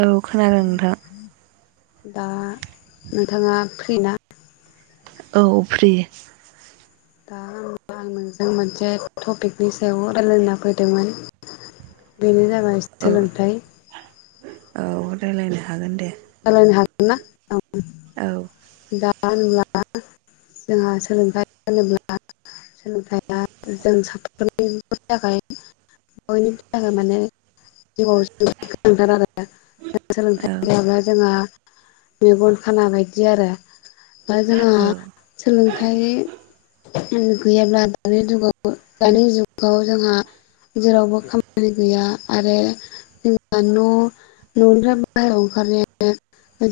औ खोनादों नोंथां दा नोंथाङा फ्रि ना? औ फ्रि दा आं नोंजों मोनसे टपिकनि सायाव रायलायनो फैदोंमोन। बेनो जाबाय औ सोलोंथाइ। औ रायलायनो हागोन दे। रायलायनो हागोनना [inaudible] औ [unintelligible] जोंहा सोलोंथाइ होनोब्ला सोलोंथाइया जों साफ्रोमनिबो थाखाय बयनिबो थाखाय माने जिउ आव [inaudible] औ सोलोंथाइ गैयाबा [unintelligible] मेगन खाना बायदि आरो। बा जोंहा औ सोलोंथाइ गैयाब्ला दानि जुगाव बो दानि जुगाव जोंहा जेरावबो खामानि गैया आरो जेबा न' न'निफ्राय बाहेरायाव ओंखारनाय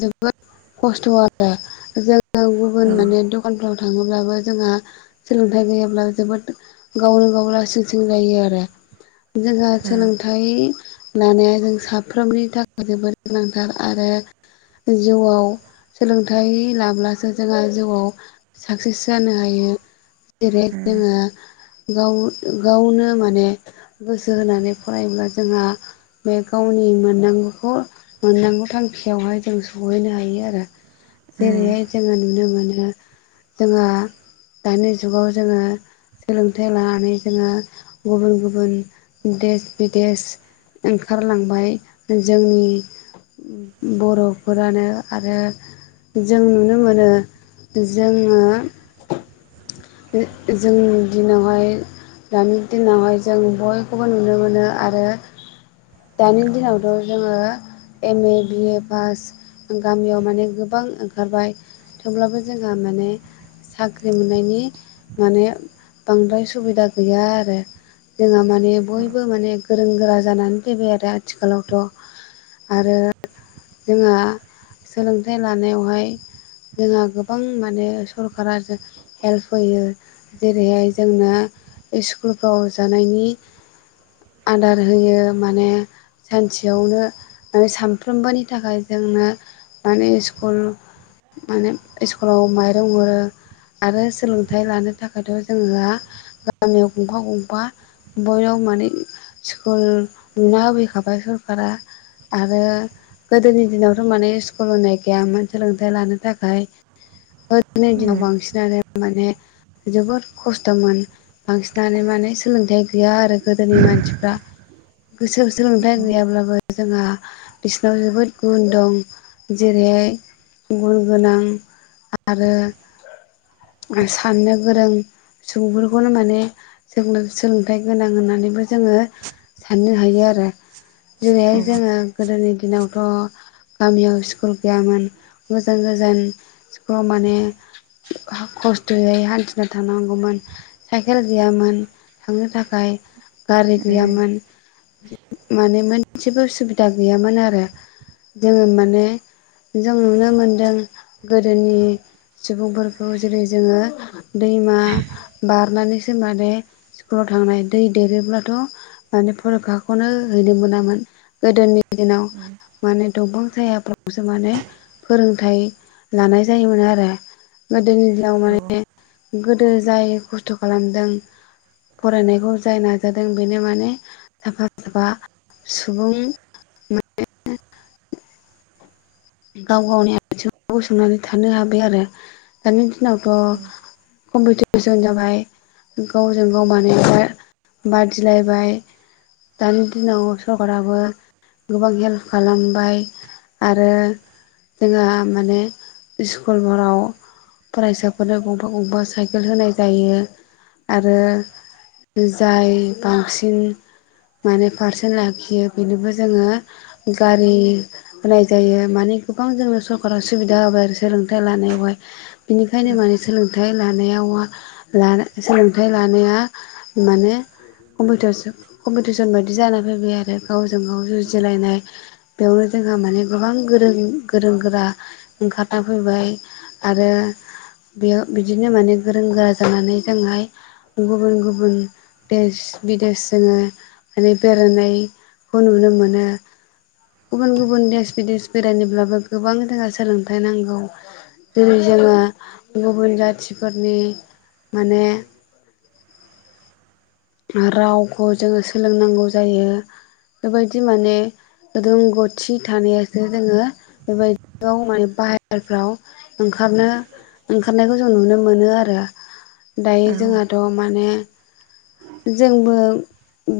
जोबोद खस्थ' आरो जोङो औ गुबुन माने दखानफ्राव थाङोब्लाबो जोंहा सोलोंथाइ गैयाब्ला जोबोद गावनो गाव लासिं सिं जायो आरो। [inaudible] जोंहा सोलोंथाइ लानाया जों साफ्रोमनि थाखाय जोबोद गोनांथार। आरो जिउआव सोलोंथाइ लाब्लासो जोंहा जिउआव साक्सेस जानो हायो। जेरै जोङो गाव गावनो माने गोसो होनानै फरायोब्ला जोंहा बे गावनि मोननांगौखौ मोननांगौ थांखियावहाय जों सहैनो हायो आरो। जेरैहाय जोङो नुनो मो नो जोंहा दानि जुगाव जोङो सोलोंथाइ लानानै जोङो गुबुन गुबुन देश बिदेश ओंखारलांबाय जोंनि बर'फोरानो आरो। जों नुनो मोनो जोङो ओ जोंनि दिनावहाय दानि दिनावहाय जों बयखौबो नुनो मोनो आरो दानि दिनावथ' जोङो M A B A pass गामियाव माने गोबां ओंखारबाय। थेवब्लाबो जोंहा माने साख्रि मोननायनि माने बांद्राय सुबिदा गैया आरो। जोंहा माने बयबो माने गोरों गोरा जानानै फैबाय आरो आथिखालावथ'। आरो जोंहा सोलोंथाइ लानायावहाय जोंहा गोबां माने सरखारारा जों हेल्प होयो जेरैहाय जोंनो स्कुलफ्राव जानायनि आदार होयो माने सानसेयावनो ओ सामफ्रोमबोनि थाखाय जोंनो माने स्कुल माने इस्कुलाव माइरं हरो। आरो सोलोंथाइ लानो थाखायथ' जोंहा गामियाव गंफा गंफा बयबो माने स्कुल लुना होफैखाबाय सरखारा। आरो गोदोनि दिनावथ' माने स्कुल होनाय गैयामोन सोलोंथाइ लानो थाखाय। [unintelligible] दिनाव बांसिनानो माने जोबोद खस्थ'मोन बांसिनानो माने सोलोंथाइ गैया आरो। गोदोनि मानसिफ्रा गोसो सोलोंथाइ गैयाब्लाबो जोंहा बिस [unintelligible] जोबोद गुन दं जेरैहाय गुन गोनां आरो [inaudible] साननो गोरों। सुबुंफोरखौनो माने सोलोंथाइ गोनां होननानैबो जोङो साननो हायो आरो। दिनैहाय जोङो गोदोनि दिनावथ' गामियाव स्कुल गैयामोन गोजान गोजान स्कुलाव माने हा खस्थ'यै हान्थिना थांनांगौमोन साइकेल गैयामोन। थांनो थाखाय। गारि गैयामोन माने मोनसेबो सुबिदा गैयामोन आ रो जोङो माने। जों नुनो मोनदों गोदोनि सुबुंफोरखौ जेरै जोङो दैमा बारनानै बिसोर माने स्कुलाव थांनाय दै देरोब्लाथ' माने फरिखाखौनो हैनो मोनामोन। गोदोनि दिनाव। दंफां सायाफ्रावसो माने फोरोंथाइ लानाय जायोमोन आरो। गोदोनि दिनाव माने गोदो जाय खस्थ' खालामदों फरायनायखौ जाय नाजादों बेनो माने साफा साफा सुबुंनि माने गाव गावनि आथिङाव गसंनानै थानो हाबाय आरो दानि दिनावथ'कम्पिउटार जाबाय गावजों गाव माने बादिलायबाय दानि दिनाव सरखाराबो गोबां हेल्प खालामबाय आरो जोंहा माने स्कुलफोराव फरायसाफोरनो गंफा गंफा साइकेल होनाय जायो। आरो जाय बांसिन माने पारचेन्ट लाखियो बेनोबो जोङो गारि होनाय जायो माने गोबां जोंनो सरकारा सुबिदा होबाय आरो सोलोंथाइ लानायावहाय। बिनिखायनो माने सोलोंथाइ लानो लानायाव सोलोंथाइ लानाया माने कम्पिटिस कम्फिदिसन बायदि जानानै फैबाय आरो गाव जों गाव जुजिलायनाय बेयावनो जोंहा माने गोबां गोरों गोरों गोरा ओंखारना फैबाय आरो बेयाव बिदिनो माने गोरों गोरा जानानै जोंहाय गुबुन गुबुन देश बिदेश जोङो माने बेरायनाय खौ नुनो मोनो गुबुन गुबुन देश बिदेश बेरायनोब्लाबो गोबां जोंहा सोलोंथाइ नांगौ। दिनै जोङो गुबुन जाथिफोरनि माने [inaudible] रावखौ जोङो सोलोंनांगौ जायो। बेबायदि माने रोंगौथि थानायासो जोङो बेबाय दियाव माने बाहेरफ्राव ओंखारनो ओंखारनायखौ जों नुनो मोनो आरो दायो औ औ जोंहाथ' माने जोंबो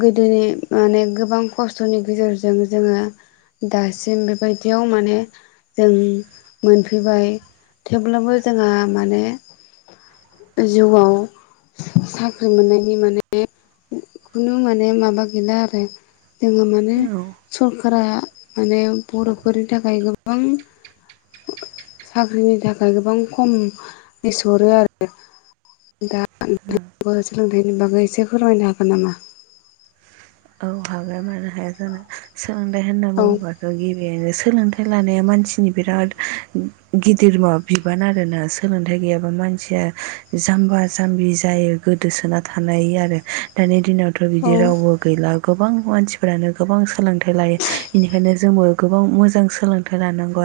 गोदोनि माने गोबां खस्थ'नि गेजेरजों जोङो दासिम बेबायदियाव माने जों मोनफैबाय। थेवब्लाबो जोंहा माने जिउआव साख्रि मोननायनि माने खुनु माने माबा गैला आरो जोङो माने औ स फोरा माने बर'फोरनि थाखाय गोबां साख्रिनि थाखाय गोबां खम लिस हरो आरो दा [inaudible] सोलोंथाइनि बागै एसे फोरमायनो हागोन नामा औ हागोन मानो हाया जानो सोलोंथाय होनना औ बुङोबाथ' गिबियावनो सोलोंथाइ लानाया मानसिनि बिराद गिदिर माबा बिबान आरोना सोलोंथाइ गैयाबा मानसि जामबा जाम्बि जायो गोदोसोना थानाय आरो दानि दिनावथ' बिदि औ रावबो दा गोबां मानसिफ्रानो गोबां सोलोंथाइ लायो बेनिखायनो जोंबो गोबां मोजां सोलोंथाइ लानांगौ।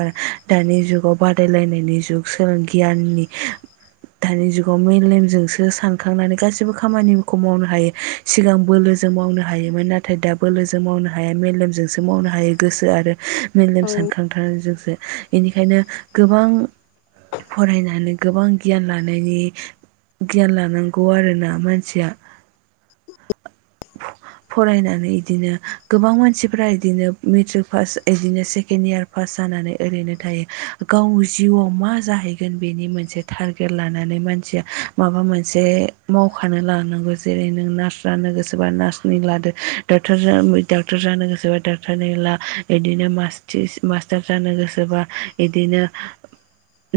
दानि जुगाव बादायलायनायनि जुग सोलों गियाननि दानि जुगाव मेलेमजोंसो सानखांनानै गासैबो खामानिफोरखौ मावनो हायो सिगां बोलोजों मावनो हायोमोन नाथाय दा बोलोजों मावनो हाया मेलेमजोंसो मावनो हायो गोसो आरो मेलेम औ सानखांथारनाय जोंसो बेनिखायनो गोबां फरायनानै गोबां गियान लानायनि गियान लानांगौ आरोना मानसिया फरायनानै इदिनो गोबां मानसिफ्रा इदिनो मेट्रिक पास इदिनो सेकेण्ड इयार पास जानानै ओरैनो थायो गाव जिउआव मा जाहैगोन बेनि मोनसे टारगेट लानानै मान सिया माबा मोनसे मावखानो लानांगौ जेरै नों नार्स जानो गोसोबा नार्स नि लादो डाक्टार जानो डाक्टार जानो गोसोबा डाक्टारनि ला बिदिनो मासतिस-मास टार जानो गोसोबा बिदिनो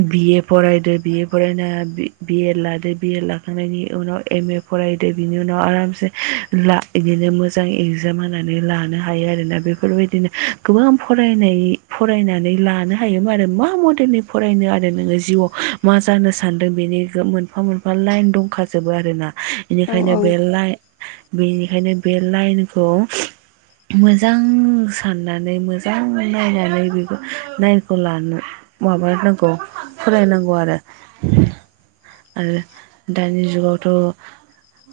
बिए फरायदो बिए फरायना बिए लादो बिए लाखांनायनि उनाव एम ए फरायदो बिनि उनाव आरामसे ला बिदिनो मोजां इग्जाम होनानै लानो हायो आरोना बेफोरबायदिनो गोबां फरायनाय फरायनानै लानो हायोमोन आरो मा मदेलनि फरायनो आरो नोङो जिउआव मा जानो सानदों बेनि मोनफा मोनफा लाइन दंखा जोबो आरोना औ औ बेनिखायनो बे लाइ बेनि खायनो बे लाइनखौ मोजां साननानै मोजां नायनानै बेखौ लाइनखौ लानो माबानांगौ फरायनांगौ आरो आरो दानि जुगावथ'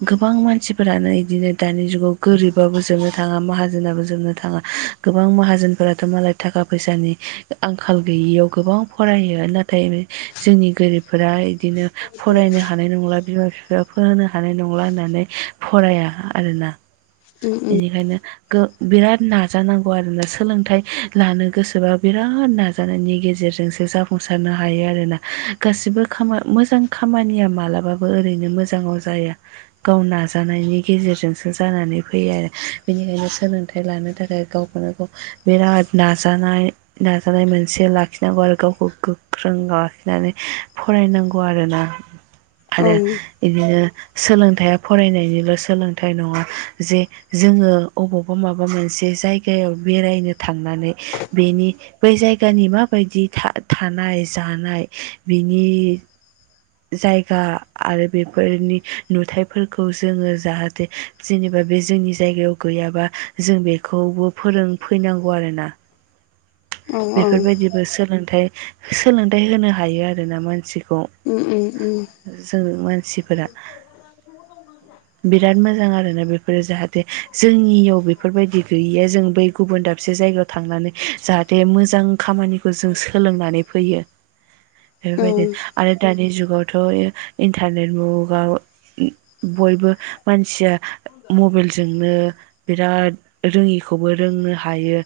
गोबां मानसिफोरानो इदिनो दानि जुगाव गोरिबाबो जोबनो थाङा माहाजोनाबो जोबनो थाङा गोबां माहाजोनफोराथ' मालाय थाखा थाखा फैसानि आंखाल गैयियाव गोबां फरायो नाथाय जोंनि गोरिबफोरा इदिनो फरायनो हानाय नंला बिमा बिफाया फोरोंनो हानाय नंला होननानै फराया आरोना बेनिखायनो बिराद नाजानांगौ आरोना सोलोंथाइ लानो गोसोबा बिराद नाजानायनि गेजेर- जोंसो जाफुंसारनो हायो आरोना गासिबो खामा मोजां खामानिया मालाबाबो ओरैनो मोजाङाव जाया गाव नाजानायनि गेजेरजोंसो जानानै फैयो आरो बेनिखायनो सोलोंथाइ लानो थाखाय गावखौनो गाव बिराद नाजानाय नाजानाय मोनसे लाखिनांगौ आरो गावखौ गोख्रों लाखिनानै फरायनांगौ आरोना आरो बिदिनो सोलोंथाइया फरायनायनिल' सोलोंथाइ नङा जे जोङो अबावबा माबा मोनसे जायगायाव बेरायनो थांनानै बेनि बै जायगानि माबायदि था-थानाय जानाय बिनि जायगा आरो बेफोरनि नुथायफोरखौ जोङो जाहाथे जेनेबा बे जोंनि जायगायाव गैयाबा जों बेखौबो फोरों फैनांगौ आरोना औ औ बेफोरबायदिबो सोलोंथाइ सोलोंथाइ होनो हायो आरोना मानसिखौ जों मानसिफोरा बिराद मोजां आरोना बेफोरो जाहाथे जोंनियाव बेफोरबायदि गैयिया जों बै गुबुन दाबसे जायगायाव थांनानै जाहाथे मोजां खामानिखौ जों सोलोंनानै फैयो बेबायदि आरो दानि जुग जुगावथ' इन्टारनेट मुगा बयबो मानसिया मबाइलजोंनो बिराद रोङिखौबो रोंनो हायो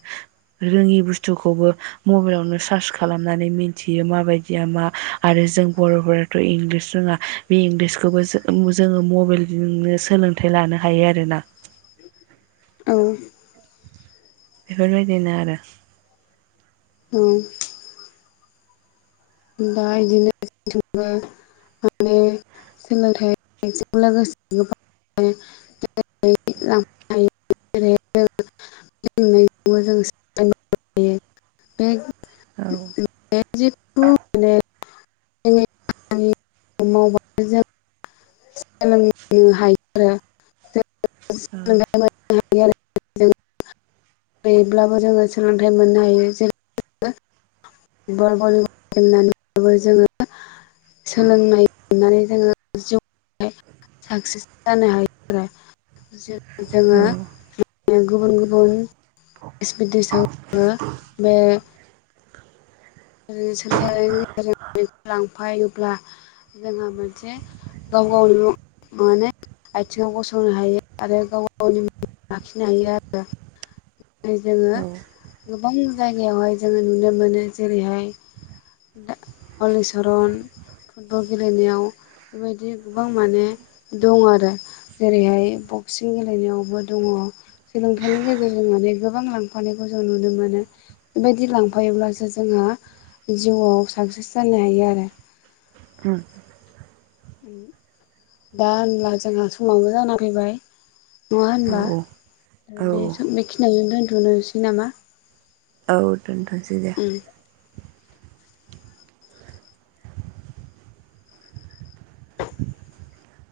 रोङि बुस्थुखौबो मबाइलावनो सार्च खालामनानै मिनथियो माबायदिया मा आरो जों बर'फोरा इंलिस रोङा बे इंग्लिसखौबो जो-जोङो मबाइलजोंनो सोलोंथाइ लानो हायो आरोना [unintelligible] [inaudible] औ बेफोरबायदिनो आरो औ दा इदिनोबो माने सोलोंथाइजों लोगोसे गोबां [inaudible] [inaudible] [inaudible] [unintelligible] औ बे जिथु [inaudible] [unintelligible] सोलोंनो हायो [inaudible] [unintelligible] [inaudible] [unintelligible] अब्लाबो जोङो सोलोंथाइ मोननो हायो जेरैबा फुटबल भलिबल गेलेनानैबो जोङो सोलोंनाय मोननानै जिउ साक्सेस जानो हायो औ गुबुन गुबुन देस बिदेसावबो [unintelligible] [unintelligible] जोंहा मोनसे गाव गाव माने आथिङाव गसंनो हायो आरो गाव गावनि लाखिनो हायो आरो। जोङो गोबां जायगायावहाय जोङो नुनो मोनो जेरैहाय दा हलि सरन। फुटबल गेलेनायाव बेबायदि गोबां माने दं आरो जेरैहाय बक्सिं गेलेनायावबो दङ सोलोंथाइनि गेजेरजों माने गोबां लांफानायखौ जों नुनो मोनो। बेबायदि लांफायोब्लासो जोंहा जिउआव साक्सेस जानो हायो आरो। ओम। ओम दा होनब्ला जोंहा समावबो जाना फैबाय। नङा होनबा? औ औ दा बे बेखिनियावनो दोन्थ'नोसै नामा? औ दोनथ'सै दे। उम।